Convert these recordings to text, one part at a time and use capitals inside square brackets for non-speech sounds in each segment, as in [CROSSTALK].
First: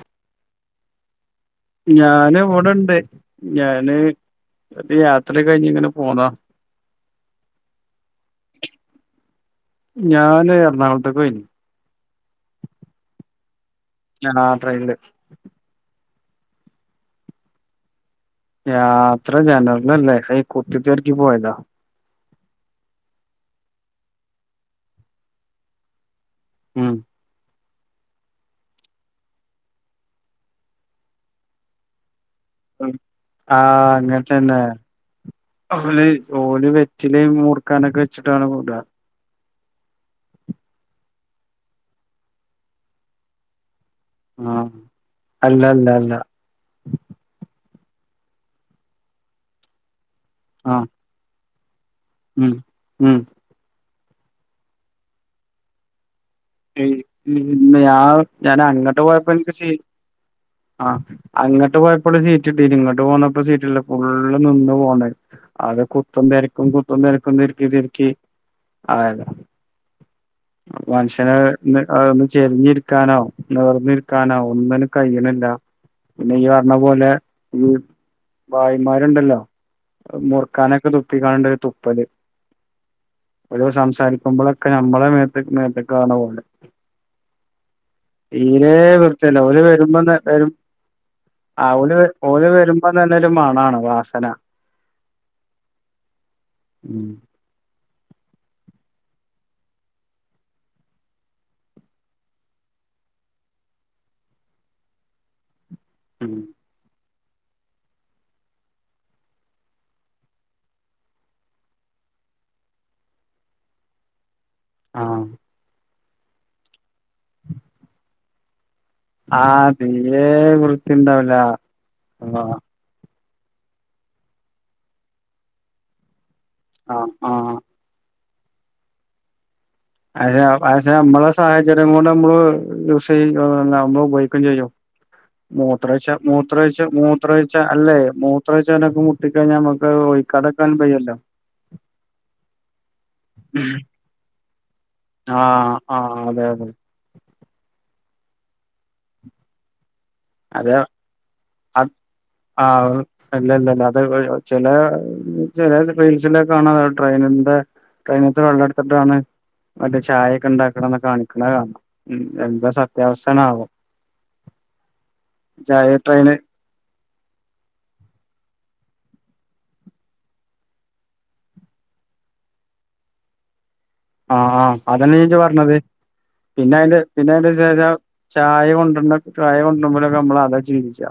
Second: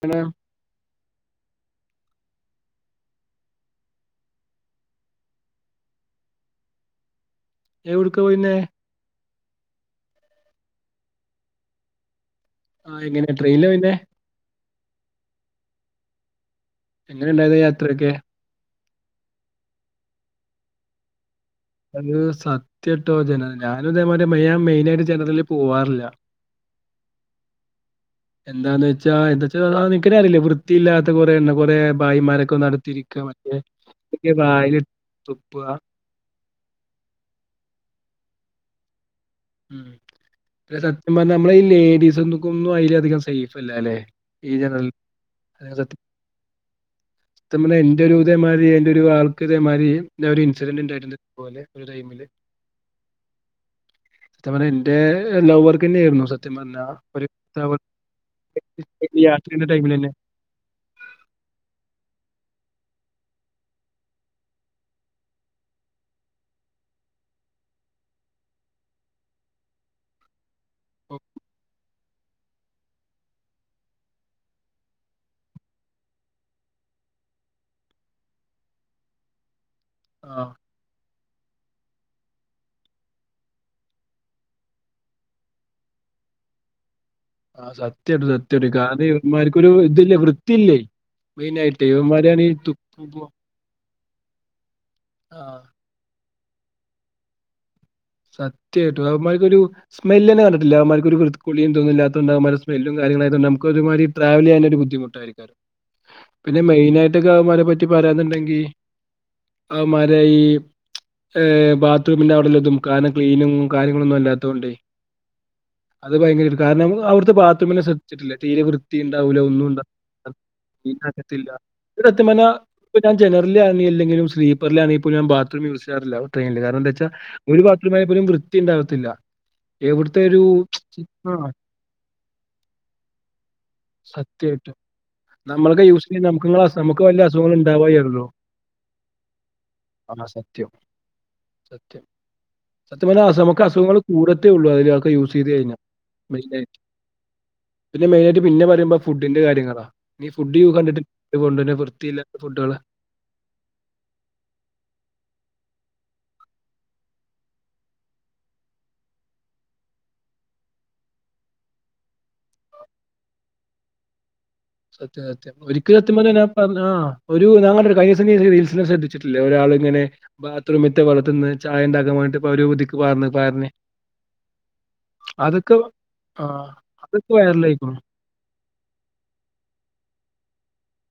പിന്നെ ഞാന് ഇവിടെണ്ട് ഞാന് അത് യാത്ര കഴിഞ്ഞ് ഇങ്ങനെ പോന്നാ എവിടുക്ക് പോയിനേ ഞാന് എറണാകുളത്തേക്ക് പോയി ആഹ് എങ്ങനെയാ ട്രെയിനാ പോയിനേ ആ ട്രെയിനില് എങ്ങനെ ഉണ്ടായിരുന്നു യാത്രയൊക്കെ യാത്ര ജനറലല്ലേ ഈ കുത്തിത്തർക്കി പോയതാ അത് സത്യട്ടോ ജന ഞാനും ഇതേമാതരി മെയിനായിട്ട് ജനറിൽ പോവാറില്ല മ് എന്താന്ന് വെച്ചാ എന്താച്ചാൽ നിക്കനേ അറിയില്ല വൃത്തിയില്ലാത്ത കൊറെ കുറെ ഭായിമാരൊക്കെ നടത്തിയിരിക്കുക മറ്റേ ആഹ് ഒക്കെ അങ്ങനതന്നെ വായില് തുപ്പുക ഓല് ഓല് വെറ്റില മൂർക്കാനൊക്കെ വെച്ചിട്ടാണ് കൂട മ് ലെ സത്യം പറഞ്ഞൽ നമ്മള ഈ ലേഡീസ്ന്നക്ക ഒന്നും അതില അധികം സേഫ് അല്ലലേ ആ അല്ല അല്ല അല്ല [UNINTELLIGIBLE] എന്റെറെ ഒരു ഇതേമാതിരി എന്റെ ഒരു ആൾക്കുതേമാതി ഒരു ആ ഇൻസിഡന്റ് ഉണ്ടായിണ്ട് ന ഇത പോലെ ഉം ഉം സത്യം പറഞ്ഞ എന്റെ ലവർക്ക് തന്നെയ ആയിരുന്നു സ ഞാൻ ഞൻ അങ്ങോട്ട് പോയപ്പോ യാത്രയുടെ എനിക്ക് ടൈമിലെന്നെ ആഹ അങ്ങട്ട് പോയപ്പോഴും ചീറ്റി തിരിങ്ങോട്ട് പോണപ്പോ സീറ്റല്ല ഫുള്ള് നിന്ന് പോണ അത് കുത്തും തിരക്കും കുത്തും തിരക്കും തിർക്കി ആയ [INAUDIBLE] ക്ഷനെ അ ഒന്ന് ചെരിഞ്ഞിരിക്കാനോ നേർന്നിരിക്കാനോ ഒന്നും കഴിയണില്ല പിന്നെ ഈ പറഞ്ഞ പോലെ ഈ വായിമാരുണ്ടല്ലോ ആ മുർക്കാനൊക്കെ തുപ്പിക്കാണ്ട് തുപ്പല് ഒരു സംസാരിക്കുമ്പോഴൊക്കെ നമ്മള മേതക്ക് [INAUDIBLE] ആ സത്യായിട്ടും സത്യായിട്ടും തീരെ കാരണം വൃത്തിയല്ല ഓല് ഇവന്മാർക്കൊരു വരുമ്പോന്ന ഇതില്ലേ വരും വൃത്തിയില്ലേ ആ മെയിനായിട്ട് ഓല് ഇവന്മാരാണ് ഓല് ഈ വരുമ്പോ തുപ്പുമ്പോ തന്നെരു മണാണ് വാസന ആ ഉം സത്യായിട്ട അ അവർക്കരു സ്മെല് തന്നെ കണ്ടട്ടില്ലമാർക്കരു കൃ കുളിയും തോന്നുന്നില്ലാത്തതണ്ട് സ്മെല് ല്ലും [INAUDIBLE] ഒരു ബുദ്ധിമുട്ടായിരിക്ക ഉം പിന്നെ മൊയിനായിട്ട് വമാരെ പറ്റി പറയാനുണ്ടെങ്കി അവന്മാരെ ഈ ബാത്റൂമിന്റെ അവിടെലതും കാരണം ക്ലീനിങ്ങും കാര്യങ്ങളൊന്നും അല്ല ആ അത് ഭയങ്കര കാരണം അ അവടുത്തെ ബാത്റൂമിനെ ശ്രച്ചിട്ടില്ല തീരെ വൃതി ണ്ടാവൂല ഒന്നും ആഹ് തീരെ ഉണ്ടാവൂല. ക്ലീൻ വൃത്തിണ്ടാവില്ല അക്കത്തില്ല. സത്യം പറഞ്ഞ ആഹ് ഞാ ജനറല ആണ അല്ലെലും സ്ലീപ്പറിലാണങ്കപ്പോ ഞാൻ ബാത്റൂം യൂസ് ചെയാറില്ല ട്രെനിൽ കാരണംന്താ വെച്ചാ ആഹ് ആഹ് ബാത്രറമായി പോലും വൃത്തിയ ഉണ്ടകത്തില്ല [UNINTELLIGIBLE] [UNINTELLIGIBLE] നമ്മളൊക്കെ യൂസ് മൂത്രാഴ്ച്ച ചെയ്യുന്ന നമുക്ക് ഇങ്ങളെ അസു മൂത്രാഴ്ച നമുക്ക് വല്ല മൂത്രാഴ്ച അസുഖങ്ങളും അല്ലേ ഉണ്ടാവായികല്ലോ. മൂത്രാഴ്ച്ചനൊക്കെ മുട്ടിക്കഴിഞ്ഞാൽ നമുക്ക് ആ പോയി സത്യം, കടക്കാൻ വെയല്ലോ സത്യം സത്യം നമുക്ക് അസുഖങ്ങൾ കൂടത്തേ ഉള്ളൂ ക്കെ യൂസ് ചെയ്ത് കഴിഞ്ഞ ആഹ് ആഹ് അതെ അതെ പിന്നെ മെയിനായിയി പിന്നെ പറയുമ്പോ ഫുഡിന്റെ കാര്യങ്ങളാ നീ ഫുഡ് യൂ കണ്ടിട്ട് കൊണ്ടുവരുന്ന അ വൃത്തിയില്ലാത്ത ആ ഫുഡുകള്. ഇല്ലല്ലല്ല അത് ചില ചെല ട്രൈ അ ട്രെയിനിന്റെ ട്രെയിന വെള്ളെടുത്തിട്ടാണ് മറ്റേ ചായയൊക്കെ ഉണ്ടാക്കണംന്ന് കാണിക്കണ കാണാം എന്താ സത്യാവസ്ഥ ആവോ സത്യം സത്യം ഒരിക്കല സത്യം ട്രെയിന് പറഞാ ആ ഒരു ഞ ഒരു കഴിഞ്ഞ ശദ്ധ വിട്ട ഒരാള ഇങ്ങനെ ബാത്റൂമത്തെ വള്ളത്തന്ന് ചായ ഇണ്ടാകമായിട്ട് അവര് പുതുക്കി പർന്നരെ ആഹ് അതന്നെ ച്ച് പറഞ്ഞത് ആ പിന്നെ അതിന്റെ അതൊക്കെ പിന്നെ അതി വിച്ചാ വൈറലായിക്കുണു. ചായ കൊണ്ട ചായ കൊടുവരുമ്പോളൊക്കെനമ്മളതാ ചിന്തിക്കാ.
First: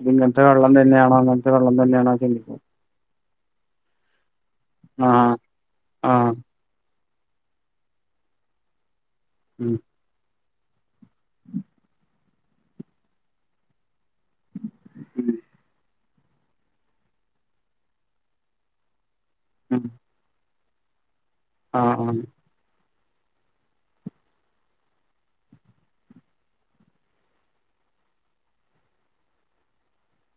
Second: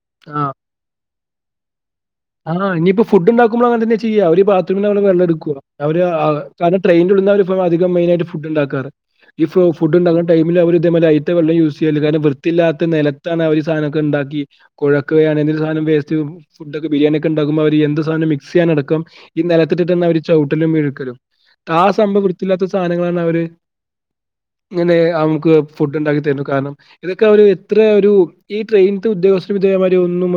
ഇത് ഇങ്ങനത്തെ വെള്ളം തന്നെയണോ അങ്ങനത്തെ വെള്ളം തന്നെയാണോ ചിന്തിക്കും ആഹ് ഇനിയിപ്പോ ഫുഡ്ണ്ടാക്കുമ്പോൾ അങ്ങനെ തന്നെയാ ചെയ്യ അവര് ബാത്റൂമിൽ നമ്മെ വെള്ള ആഹ് എടുക്ക അവര് ആഹ് ആ ട്രെയിനൽള്ളവർ ഇ അധിക മെയിന ആയി ഫുഡ്ണ്ടാക്കാറ് ഈ ഉം ഫുഡ് ഉണ്ടാക്കുന്ന ടൈമിൽ അവര് വെള്ളം യൂസ് ചെയ്യ കാരണം വൃത്തില്ലാത്ത നിലത്താണ് അവ ഒരു സാധനൊക്കെ ഉണ്ടാക്ക കുഴക്കുകണധനം ഇനി സാധനം വേ ബിരിയാണ ഒക്കെണ്ടകുമ്പോ അവര് എന്ത് സധന മിക്സ് ചെയ്യാനടക്ക ഈ ഉം നിലത്തിലട്ട് തന്ന അവര് ചവിട്ടലും മിയിക്കലും ആ ആഹ് ആഹ് സംഭവം വൃത്തിയില്ലാത്ത സാധനങ്ങളാണ് അവര് ഇങ്ങനെ നക്ക് ഫുഡ് ഉണ്ടാക്കി തരുന്നു കാരണം ഇതൊക്കെ അവ എത്ര ഒരു ഈ ട്രെയിൻ ഉദ്യോഗസ്ഥന് വി ഇവര് ഒന്നും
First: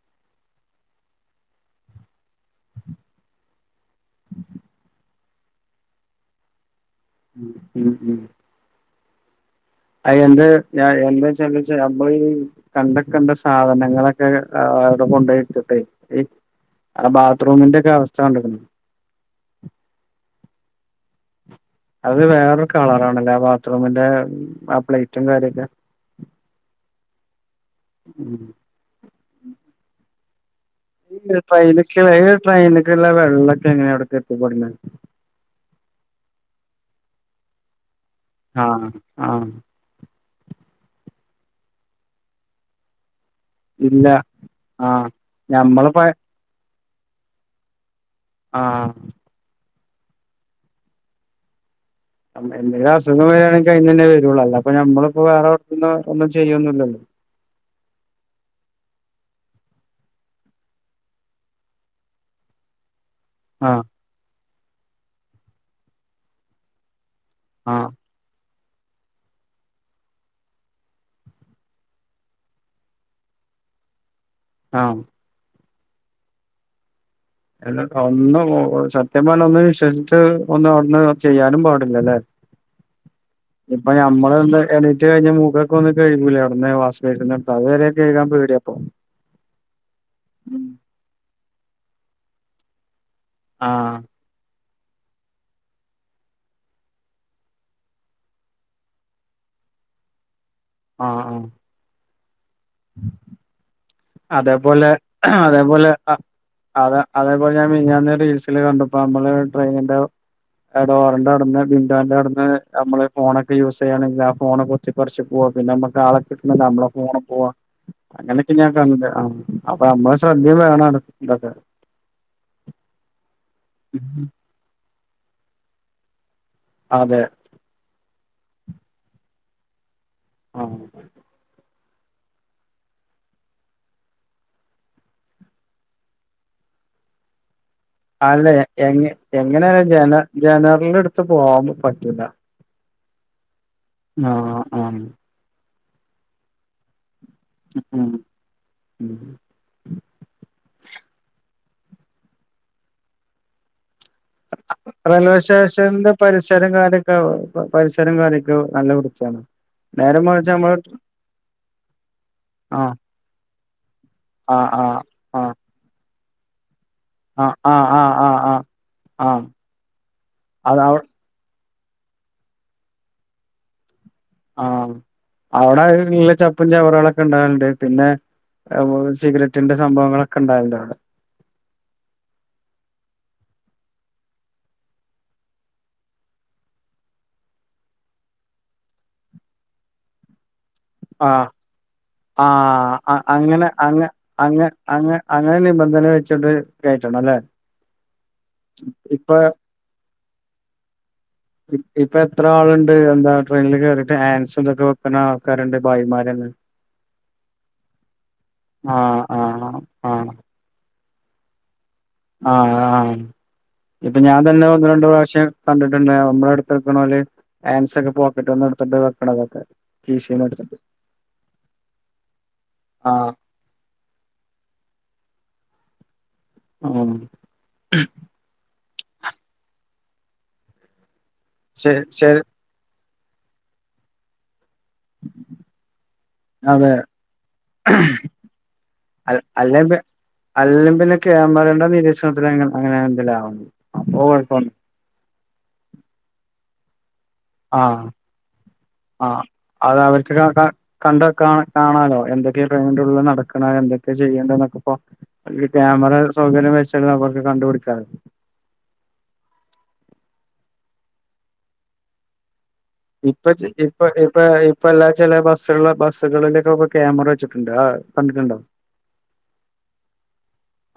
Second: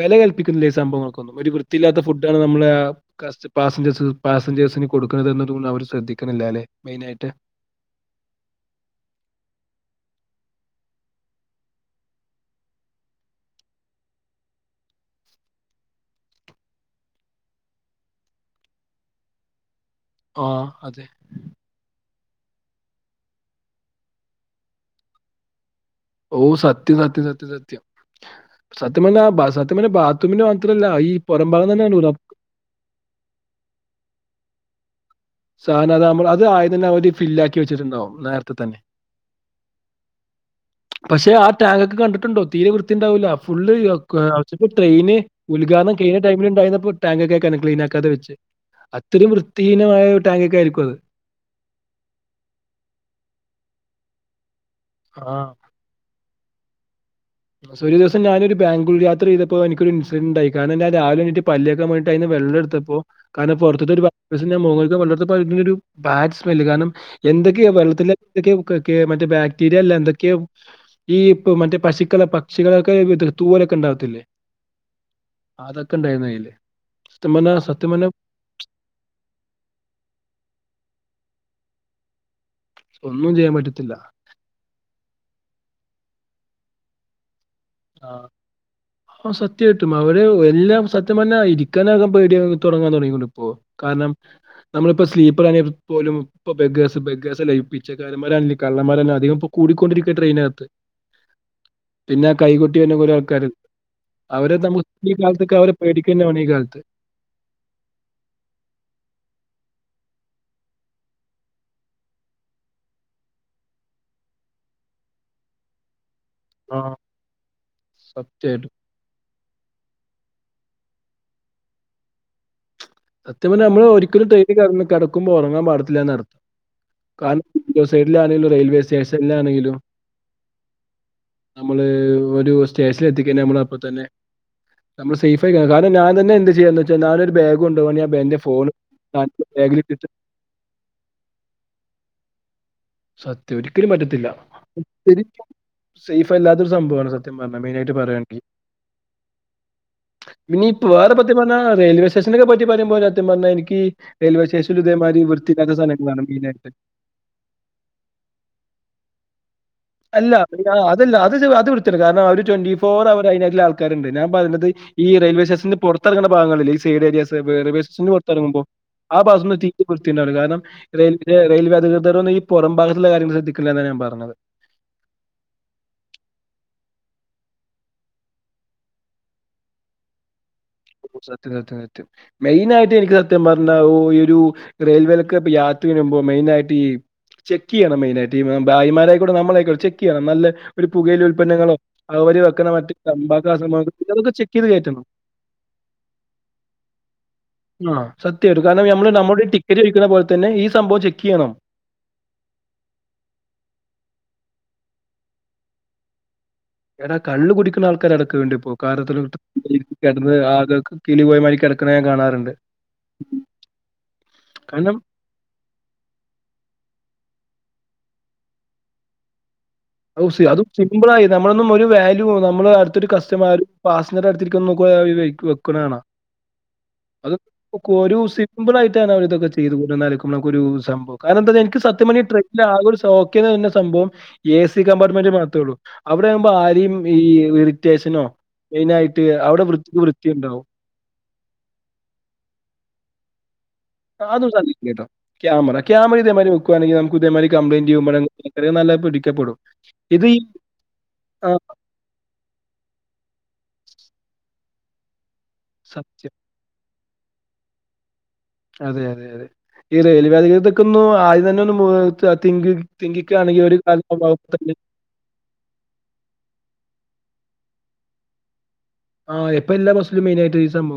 വില ഈ സംഭവങ്ങൾക്കൊന്നും ഒരു വൃത്തിയില്ലാത്ത ഫുഡാണ് നമ്മള് പാസഞ്ചേഴ്സ് പാസഞ്ചേഴ്സിന് കൊടുക്കുന്നത് അവര് ശ്രദ്ധിക്കണില്ല അല്ലെ മെയിൻ ആയിട്ട് ഉം ഉം ഉം അ എന്റെ ഞാൻ എൻ്റെ ചംബെച് നമ്മളി കണ്ട കണ്ട സാധനങ്ങളൊക്കെ അ ആടെ കൊണ്ടോയിട്ട്ട്ടെ ഈ അ ബാത്രൂമിന്റെക്കെ അവസ്ഥ കണ്ടാരുന്നു ആഹ് അതെ അത് വേറൊരു കളറാണല്ലേ ആ ബാത്റൂമിന്റെ ആ പ്ലേറ്റും കാര്യൊക്കെ ഓ സത്യം സത്യം സത്യ സത്യം ഉം സത്യപറഞ്ഞാ ബാ സത്യപറഞ്ഞാ ബത്റൂമിന് ഈ ട്രെയ്നെക്കെ ട്രെയിനൊക്കെല്ല വെള്ളൊക്കെ എങ്ങനാവിടൊക്കെ എത്തിപ്പെടുന്നത് സാനാ അത് നമ്മള് അത് ആദ്യം തന്നെ അവര് ഫില്ലാക്കി വെച്ചിട്ടുണ്ടാവും നേരത്തെ തന്നെ ആഹ് ആഹ് പക്ഷെ ആ ടാങ്കൊക്കെ കണ്ടിട്ടുണ്ടോ തീരെ വൃത്തിണ്ടാവൂല ഫുള്ള് ഇല്ല ഒക്കെ ആഹ് ട്രെയിന് ഞമ്മള് ഉൽഘാടനം പ കേയിഞ്ഞ ടൈമിലുണ്ടായിരുന്നപ്പോ ടാങ്കൊക്കെ ക്ലീൻ ആകി ക്കാതെവെച് ആഹ് അത്രയും വൃത്തിഹീനമായ ഒര് ടാങ്കൊക്കെ ആയിരിക്കും അത് മ് എന്തേലും അസുഖങ്ങള് വര്യാണെങ്കിൽ അയിന്നന്നെ വരൂവൊള്ളൂ അല്ലാപ്പൊ ഞമ്മളിപ്പോ ആ വേറെ ഓർത്തുന്നും ഒന്നുചെ ചെയ്യൊന്നില്ലല്ലോ ഒരു ദിവസം ഞാനൊരു ബാംഗ്ലൂര് യാത്ര ചെയ്തപ്പോ എനിക്കൊര് ഇൻസിഡൻണ്ടായി കാരണം രാവിലെണ്ണീറ്റ് പല്ലേക്കാൻപോയിട്ടയീന്ന് വെ വെള്ളേടുത്തപ്പോ കാരണം ആഹ് പൊറത്തൂന്നൊരു ബ ഞാൻ മുകൾത്തെ വെള്ളേടുത്തപ്പോ അതിനൊരു ബാഡ് സ്മെല് കാരണം എന്തൊക്കെയാ ആഹ് വെള്ളത്തിലൽ എന്തൊക്കെയോ വ് കെ കെ മറ്റേ ബാക്ടീരിയ അല്ല എന്തൊക്കെയോ ഈ ക മറ്റേ പശു ക്കൾടെ പക്ഷികളൊക്കെ ത് തൂവലൊക്കെ ഇണ്ടാവത്തില്ലേ ആം അതൊക്കെ ഇണ്ടായിരുന്നയ്ല് എന്നിട് ഒന്നും ഒ ഒ സത്യം പറഞ്ഞാ ഒന്നിനേം വിശ്വസിച് ട്ട് ഒന്നും അവൻ ചെയ്യാനും പാടില്ലല്ലേ ഒന്നും ചെയ്യാൻ ഇപ്പൊ പറ്റത്തില്ല. ഞമ്മള് എന്തായാല് ച്ചികഴ്ഞ്ഞ് മൂഖോക്കെ ഒന്ന് കഴ്കൂലെ അവിന്ന് വാസ്വൈസിൻ്റെ ആ സത്യായിട്ടും അവര് എല്ലാം സത്യം തന്നെ ആയിരിക്കും ക്കാനൊക്കെ പേടിയാക് തൊടങ്ങാൻ തൊടങ്ങികൊണ്ടിപ്പോ ആഹ് കാരണം നമ്മളിപ്പ സ്ലീപ്പർ ആണേ പോലും പ്പ ബെഗേസ് ബെഗേസല്ലെ പിച്ചക്കാരമ്മാരാണേലും കള്ളമ്മാരല്ല അികം പ്പകൂടി ത്ക്കൊണ്ടിരിക്യാ ട്രെയിനകത്ത് ആഹ് പിന്നെ കൈകൊട്ടിവന്ന കൊരേ ആൾക്കാര് അവരെ അതേപോലെ നമുക്ക് ഈ കാലത്തൊക്കെ അവരെ അതേപോലെ അ പേടിക്കുക വേണം ഈ കാലത്ത് അതെ അതേപോലെ ഞാൻ മിനിഞ്ഞാന്ന് റീൽസില് കണ്ടപ്പോ നമ്മള് ട്രെയിനിന്റെ എഡോറിന്റെ അടുന്ന് വിൻഡോന്റെ അടുന്ന് നമ്മള് ഫോണൊക്കെ യൂസ് ചെയ്യാണെങ്കില് ആ ഫോൺ കൊത്തിപ്പറിച്ച് പോവാ പിന്നെ നമ്മക്ക് ആളെ കിട്ടുന്നില്ല ആ മ്മളെ ഫോണും പോവാ അങ്ങനെക്കെ ഞാൻ സത്യമായിട്ടും ന്തേ ആ അപ്പ നമ്മളെ ശ്രദ്ധേം വേണാണ് ഇതാക്കാ സത്യം പറഞ്ഞാ നമ്മള് ഒരിക്കലും ട്രെയിനികേറ്നിക്കാ കെടക്കുമ്പോ ഒറങ്ങാൻ പാടത്തില്ലാന്നർ അതെ കാർ വിൻ്റോ സൈഡിലാണേലു റെയിൽവേ സ്റ്റേഷൻലാന്നേലും ആ നമ്മൾ ഒരു സ്റ്റേഷനിലെത്തിക്കഞ്ഞാ നമ്മൾ അപ്പത്തന്നെ നമ്മള് സേയ്ഫായിക്കണം കാരണം ഞാൻ തന്നെ എന്ത് ചെയ്യാന്ന് വച്ചാ നാനൊരു ബാഗ് കൊണ്ടുപോകണം ഞാൻ എൻ്റെ അല്ല എ ഫോൺ എങ്ങ് ബാഗിൽ എങ്ങനാണേലു ഇട്ടിട്ട് ജന ജനർലെടുത്തു പോകാൻപറ്റൂല്ല സത്യം ഒരിക്കലും പറ്റത്തില്ല ശെരിക്കും സേഫ് അല്ലാത്തൊരു സംഭാവാണ് അത് സത്യം പറഞ്ഞ മെയ്നായിട്ട് ഉം പറയാണ് ആൺങ്കി ഉം പിന്നീപാതപ്പത്തി ണാറെയിൽവേസ്റ്റേഷനെക്കെ പറ്റി പറയുമ്പോലത്യം സത്യം പറഞ്ഞാ എനിക്ക് റെയിൽവേ സ്റ്റേഷനിലും ഇതേമാതിരി റെയിൽവേ വൃത്തിയില്ലാത്ത സ്റ്റേഷൻന്റെ സ്ഥലങ്ങളാണ് മെയിനായിട്ട്. പരിസരം കാര്യൊക്കെ പ പരിസരം കാര്യൊക്കെ ഒ നല്ല വുർത്തിയാണ് അല്ല [UNINTELLIGIBLE] അതല്ല അതത് അത് വ്യത്തിതന്നെകെ കാർണം അവര് ആ ട്വൊന്റിഫോർ അവറ് അയിനതില് ആൾക്കാരുണ്ട് ഞാൻ ആ പറഞ്ഞത് ആ ഈ ആ റെയിൽവേ സ്റ്റേഷന്റെ പൊറത്തെറങ്ങുന്ന ഭാഗങ്ങളില് ആ തീരെര്യസവേറെ ആ ആ വെശ്ശ്ന്ന് ആ ആ പൊറത്തെറങ്ങുമ്പം ആ ആഭാസ്ന്നെത്തിതീരെ വ്യത്തിണ്ടാവില്ല കാർണ അത് റെയിൽ ഇത് റെയിൽവേ അ ധികൃതരൊന്നും ഈ പൊറം ഭാഗുള്ള കാര്യം ശ്രദ്ധിക്കണില്ലാന്നാ ഞാമ്പറഞ്ഞത് ആഹ് അവ്ടെ ഇള്ളെ ചപ്പും ചവറുകളൊക്കെ ഉണ്ടാകാനുണ്ട് പിന്നെ അ പോലെ സിഗരറ്റിന്റെ സംഭവങ്ങളൊക്കെ ഇ ണ്ടാൽണ്ട സത്യം സത്യം സത്യം മെയിൻ ആയിട്ട് എനിക്ക് സത്യം പറ ഓ ഈ ഒരു റെയിൽവേയിലൊക്കെ ഇ യാത്ര ചെയുമ്പോ മെയിന ആയിട്ട് ഈ ചെക്ക്യ്യണം മെയിനയിട്ട് ഈ ഭായിമാരായിക്കോടെ നമ്മള ആക്കൂടെ ചെക്ക്യ്യണം നല്ല ഒരു പുകയില ആഹ് ഉൽപന്നങ്ങളോ അവര് വെക്കുന്ന മറ്റ് ആഹ് ആഹ് തമ്പാക്ക അങ്ങനെ അതൊക്കെ ചെക്കെയ്ത് കേറ്റണം. വെനെ വെച്ചോണ്ട്കേറ്റണം ലെ ആഹ് സത്യമായിട്ടും കാരണം നമ്മള് നമ്മുടെ ടിക്കറ്റ് ഒഴിക്കുന്ന പോലെ തന്നെ ഈ സംഭവം ചെ‌ക്കെയ്യണം ഇപ്പൊ എത്ര ആളുണ്ട് എന്താ ട്രെയിനിൽ കേയറിയിട്ട് ആൻസ്തൊക്കെ വെക്കുന്ന ആൾക്കാരുണ്ട് ഭായിമാരന്നെ എടാ കള്ള്കുടിക്കുന്ന ആൾക്കാര അടക്ക വേണ്ടി ഇപ്പോ ആഹ് കാലത്തി ആഹ് കിടന്ന് ആക കിളി പോയ മാരിക്കണ് ആഹ ആഹ ഇപ്പൊ ഞാൻ തന്നെ ഒന്ന് കാരണം രണ്ട് പ്രാവശ്യം കണ്ടിട്ടുണ്ട് നമ്മള അടുത്ത്ടുക്കണോല് ഹാൻസ് ഒക്കെ പോക്കറ്റ് ഒന്ന എടുത്തിട്ട് വെക്കണതൊക്കെ കീശേന്ന് അതും എടുത്തിട്ട് സിമ്പിൾ ആയി നമ്മളൊന്നും ഒരു വാല്യൂ നമ്മള് അടുത്തരു ആഹ് കസ്റ്റമർ പാസഞ്ചർ അടുരിക്ക നോ ആവൈ കൊ വെക്ക്ണാണ ഉം അതൊക്കെ രുസിമ്പിൾയിട്ടാണ് അവര്‌തൊക്കെ ചെയ്ത് കൂട്ട്ണ നമുക്കൊരുസംഭവം കാരണം എന്താഎനിക്ക് ശരി സത്യം പറഞ്ഞ ശരി ട്രെക്കില്ത്ത കൊരു സോക്കയ് ദൊരു സംഭവം എ സി സ കമ്പാർ്മെന്റ് മാത്രേള്ളൂ അവിടെ ആകുമ്പോ ആരും അതെ ഈ ഇറിറ്റേഷനോ മെയിന്ആയിട്ട് അവിടെ വൃത്തി വൃത്തിയ ഉണ്ടാവും കേമറേണ്ട നിരീക്ഷണത്തി അങ്ങനെ എന്തെ ലാവണം ആ അതും സദിക്കാ കേട്ടോ ക്യാമറ ക്യാമ ഇതേ മാതിരി വെക്കുവാണെങ്കിൽ ന പുതിയ മാതിരി കംപ്ലൈന്റ് ആഹ് ചെയ്യുമ്പോഴ നല്ല ആഹ് പിക്കപ്പെടും അത് ഇത് ആ എന്തൊക്കെയ ട്രയിന്റുള്ളിൽനടക്കണ എന്തൊക്കെ ചെയ്യണ്ടക്കപ്പോ ക്യാമറ സത്യം. സൗകര്യം വെച്ച് ദ് നമ്മക്ക്കണ്ടുപിടി ചാമതി അതെ അതെ അതെ ഈ റെയിൽ വേധികതൊക്കെ ഒന്ന് ആദ്യം തന്നെ ഒന്ന്തിങ് ഇപ്പ ഇപ്പ ഇപ്പ ഇപ്പ എല്ലാ ചെല ബസ്സു ബസ്സുകളിലൊക്കക്ക ക്യാമറ വെച്ച ണ്ട കണ്ടിട്ടണ്ടോ ആ എപ്പം എല്ലാ ബസ്സിലും മെയിനയി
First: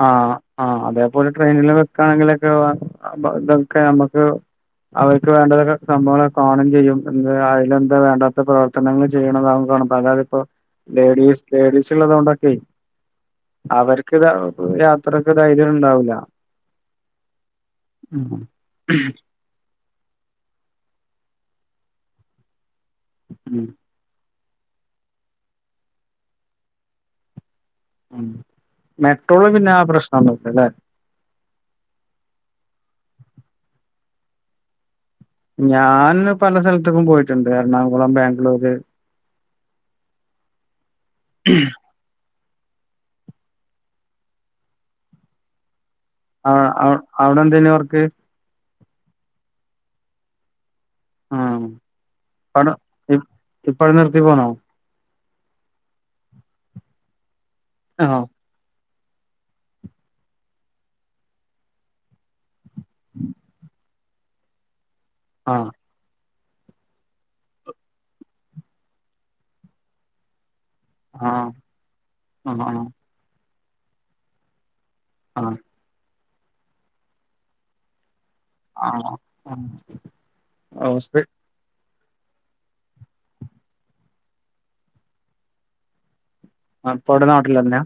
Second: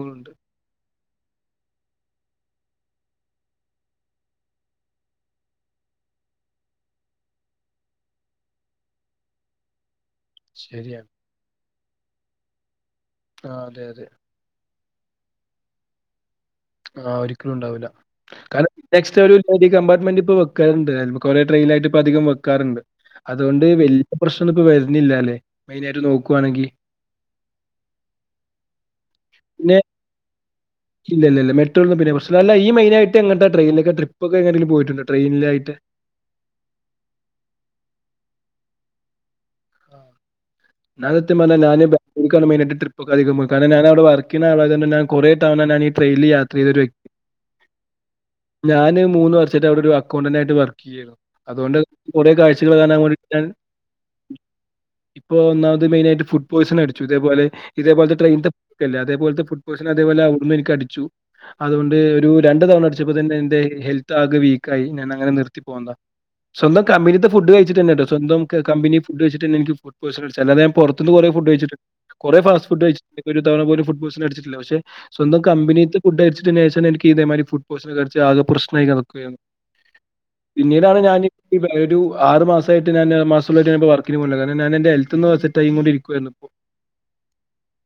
ആഹ് ആ അതേപോലെ ട്രെയിനില് വെക്കാണെങ്കിലൊക്കെ അ ഇതൊക്കെ നമ്മുക്ക് അവർക്ക് വേണ്ട തൊക്കെ ഷ്ടംമ്പോലെ കാണും ചെയ്യും എന്തെ അയിലെന്താ വേണ്ടാത്ത പ്രവർത്തനങ്ങൾ ചെയ്യണതാവും [UNINTELLIGIBLE] ശരിയാണ്. ലേഡീസ് ലേഡീസ്ള്ളത് കൊണ്ടൊക്കെ ആ അതെ അതെ. അവർക്ക് ഇത യാത്രക്ക് ധൈര്യം ഉണ്ടാവുല്ല. ആഹ ഒരിക്കലും ഉണ്ടാവുല്ല. കാരണം നെക്സ്റ്റ് ഒരു കമ്പാർട്ട്മെന്റ് ഇപ്പൊ വെക്കൽണ്ട്. കൊറേ ട്രെയിൻലായിട്ട് ഇപ്പ അധികം വെക്കാറുണ്ട്. ഉം അതോണ്ട് വല്യ പ്രശ്നൊന്നും ഇപ്പൊവരുന്നില്ല ല്ലെ മെയിനായിട്ട് നോക്കുവാണെങ്കി ഉം മെട്രോള് പിന്നെ ആ പ്രശ്നൊന്നുല്ല ല്ലെ ഇല്ല ഇല്ല മെട്രോലൊന്നും പ്രശ്നല്ല ഈ മെയിനായിട്ട് എങ്ങട്ടാ ട്രെയിൻ ലൊക്കെ ട്രിപ്പൊക്കെ എങ്ങട്ടെങ്കിലും പോയിട്ടുണ്ടൊ ഞാന് പല സ്ഥലത്തേക്കും പോയിട്ടുണ്ട് എറണാകുളം ബാംഗ്ലൂര് ആ ഞൻ സത്യം പറഞ്ഞ ഞാന്ബാഗ്ലൂർ മെയിനായിട്ട് ട്രിപ്പക്കെ അധികം പോയി കാരണം ഞാൻ അവിടെ വർക്കെയ്യുന്ന ആളായ തൊണ്ടെന്നെ ഞാന് കൊറേ തവണ നാനി ട്രെയിനിൽ ആ യാത്ര ചെയ്തൊരു ആ വ്യക്തി അവിടെ എന്തേനു വർക്ക്? ഞാന് മൂന്ന് വർഷത്തെ അവിടെ ഒരു അക്കൗണ്ടന്റ് ആയിട്ട് വർക്ക് ആഹ് അതുകൊണ്ട് കൊറെ കാഴ്ചകൾ അവിടെ കാണാൻ വേണ്ടിട്ട് ഞാൻ ഇപ്പവിടെ നിർത്തി പോന്നോ? ഇപ്പൊ ഒന്നാമത് മെയിനായിട്ട് ഫുഡ് പോയിസൺ അടിച്ചു. ഇതേപോലെ ഇതേപോലത്തെ ആഹ് ട്രെയിൻ ത്തെ അതേപോലത്തെ ഫുഡ് പോയിസൻ അതേപോലെ അവിടുന്ന് എനിക്ക്അടിച്ചു അതുകൊണ്ട് ഒരു രണ്ട് തവണ അടിച്ചപ്പോ തന്നെ എന്റെ ഹെൽത്ത് ആകെ വീക്കായി ഞാനങ്ങനെ നിർത്തി ആഹ് പോന്നതാ. സ്വന്തം കമ്പനിത്തെ ഫുഡ് കഴിച്ചിട്ട ന്നെ ട്ടൊ സ്വന്തം കമ്പനി ഫുഡ് കഴിച്ചിട്ടെന്നെ എനിക്ക് ഫുഡ് പോയി സൺ അടിച്ചത് അല്ലാതെ പൊറത്ത്ന്ന് കൊറേ ഫുഡ് ആഹ് കഴിച്ചിട്ട്ണ്ട് കൊറേ ആഹ് ഫാസ്റ്റ് ഫുഡ് ആഹ് കഴിച്ചിട്ടുണ്ട് ഒരു തവണ പോലും ഫുഡ് പോയിസൺ അടിച്ചിട്ടില്ല. പഷേ സ്വന്ത ആഹ് ആകെ പ്രശ്നായിങ്ങനെ ആഹ് നിക്കായിരുന്നു. ആഹ് പിന്നീടാണ് ഞാൻ ഹോസ്പി ഒരു ആറ് മാസായിട്ട് ഞാന് മാസം [UNINTELLIGIBLE] വർക്കിന് പോണില്ല കാരണം ഞാനെന്റെ ഹെൽത്ത്ന്ന് സെറ്റായികൊണ്ടിരി ക്കുവായിന്നു. ആഹ് ഇപ്പോടെ നാട്ടിലെന്യ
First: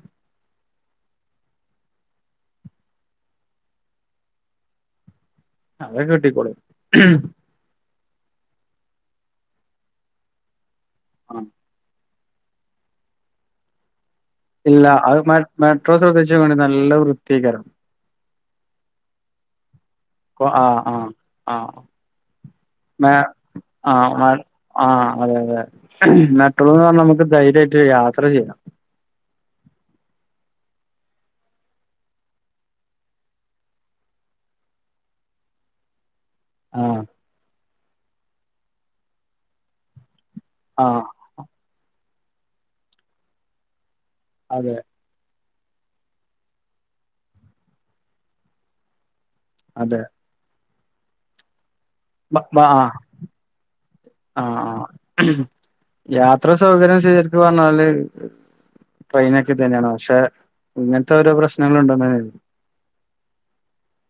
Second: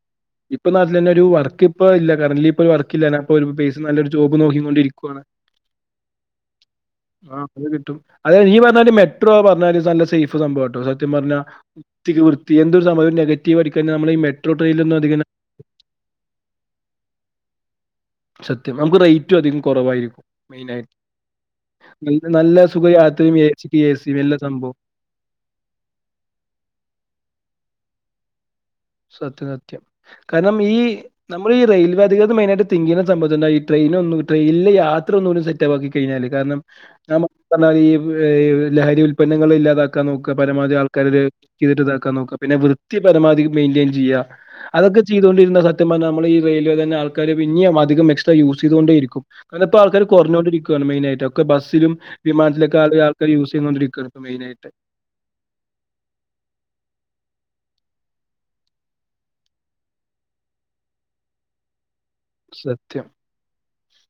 ഇപ്പൊ നാട്ടിലെന്നെ ഒരു വർക്ക്‌ ഇപ്പൊ ഇല്ല കരൻലി ഇപ്പൊ വർക്ക്‌ ഇല്ല ഞാൻ പ്പൊ രു പേസും നല്ലൊരു ജോബും നോക്കിംകൊണ്ടിരിക്കുവാ അതക്കിട്ടിക്കോളും അതെയ് നീ പറഞ്ഞാതിരി മെട്രോ പറഞ്ഞാല് നല്ല സേഫ് സംഭവാട്ടോ സത്യം ആഹ് പറഞ്ഞാൽ ത്തിക്ക് വൃത്തി എന്തൊരു സംഭവോ നെഗറ്റീവടിക്ക നമ്മളെ മെ ഇല്ല അത് മെട്രോശ്രദ്ധിച്ചോക്കണിം നല്ല വൃത്തിയെക്കാരം സത്യം നമുക്ക് റേറ്റും അധികം കൊറവായിരിക്കും കൊ മെയിൻ ആഹ് ആയിട്ട് ആഹ് ആഹ് നല്ല നല്ല സുഖ മെ യാത്രയും എ സിക്ക് എസി നല്ല സംഭവം മെട്രോ ന്ന് പറഞ്ഞമ്മക്ക് ധൈര്യായിട്ട് യാത്ര ചെയ്യാ സത്യം സത്യം കാരണം ഈ നമ്മൾ ഈ റെയിൽവേ അധികൃത മെയിനായിട്ട് തിങ്ക് യ്യുന്ന [UNINTELLIGIBLE] പ്ലെ ട്രെയിനിൽ യാത്ര ഒന്നുടെ സെറ്റാക്കി കഴിഞ്ഞാല് കാരണം ആഹ് നമുക്കി പറഞ്ഞാരി ഈ ലഹരി ഉൽപന്നങ്ങൾ ഇല്ലാതാക്ക പരമാവധി ആഹ് ആൾക്കാര് ഇത് ചിതിട്ട് ഇതാക്കാൻ നോക്ക പിന്നെ വൃത്തി പരമാധി മെയിൻ യ്യ അതെ അതൊക്കെ ചെയ്തൊണ്ടിരുന്ന സ സത്യം പറഞ്ഞ നമ്മളെ ഈ റെയിൽവേ തന്നെ ആൾക്കാര് പിന്നീം അധികം എക്സ്ട്രാ യൂസ് ചെയ്തൊണ്ടിരിക്കും കാരണം ഇപ്പൊ അതെ ആൾക്കാര് കുറഞ്ഞോണ്ടിരിക്കും മെയിനായിട്ട് ഒക്കെ ബസിലും ബ ബ വിമാനത്തിലൊക്കെ ആഹ് ആദ്യ ആൾക്കാരെ യൂസീതോണ്ടിരിക്ക മെയിൻആയിട്ട് യാത്ര സൗകര്യം ശരി പർഞ്ഞാല് ട്രെയിനക്കെ തന്നെയാണ് പക്ഷെ ഇങ്ങൻത്തെ ഓരോ പ്രശ്നങ്ങൾ ണ്ടോ? സത്യം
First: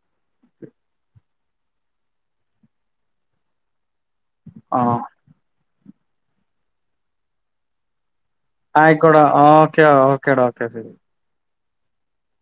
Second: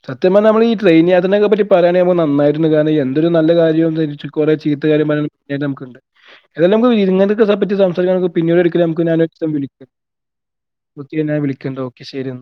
സത്യം പറഞ്ഞാ നമ്മൾ ഈ ട്രെയിൻ യാത്രനെപറ്റി പറയാണെ മ്മക്ക് നന്നായിരുന്നു കാരണം എന്തൊരു നല്ല കാര്യം [UNINTELLIGIBLE] കുറെ ചീത്ത ആഹ് കാര്യോം [UNINTELLIGIBLE] പിന്നീട് ഒരിക്കൽ നമുക്ക് ആയിക്കോട്ടെ ഞാനൊരീസം വിളിക്ക ഓക്കെ ഓക്കേടാ ഓക്കെ ശരി ഒക്കെ ഞാൻ വിളിക്കണ്ട് ഓക്കേ ശരി ന്ന.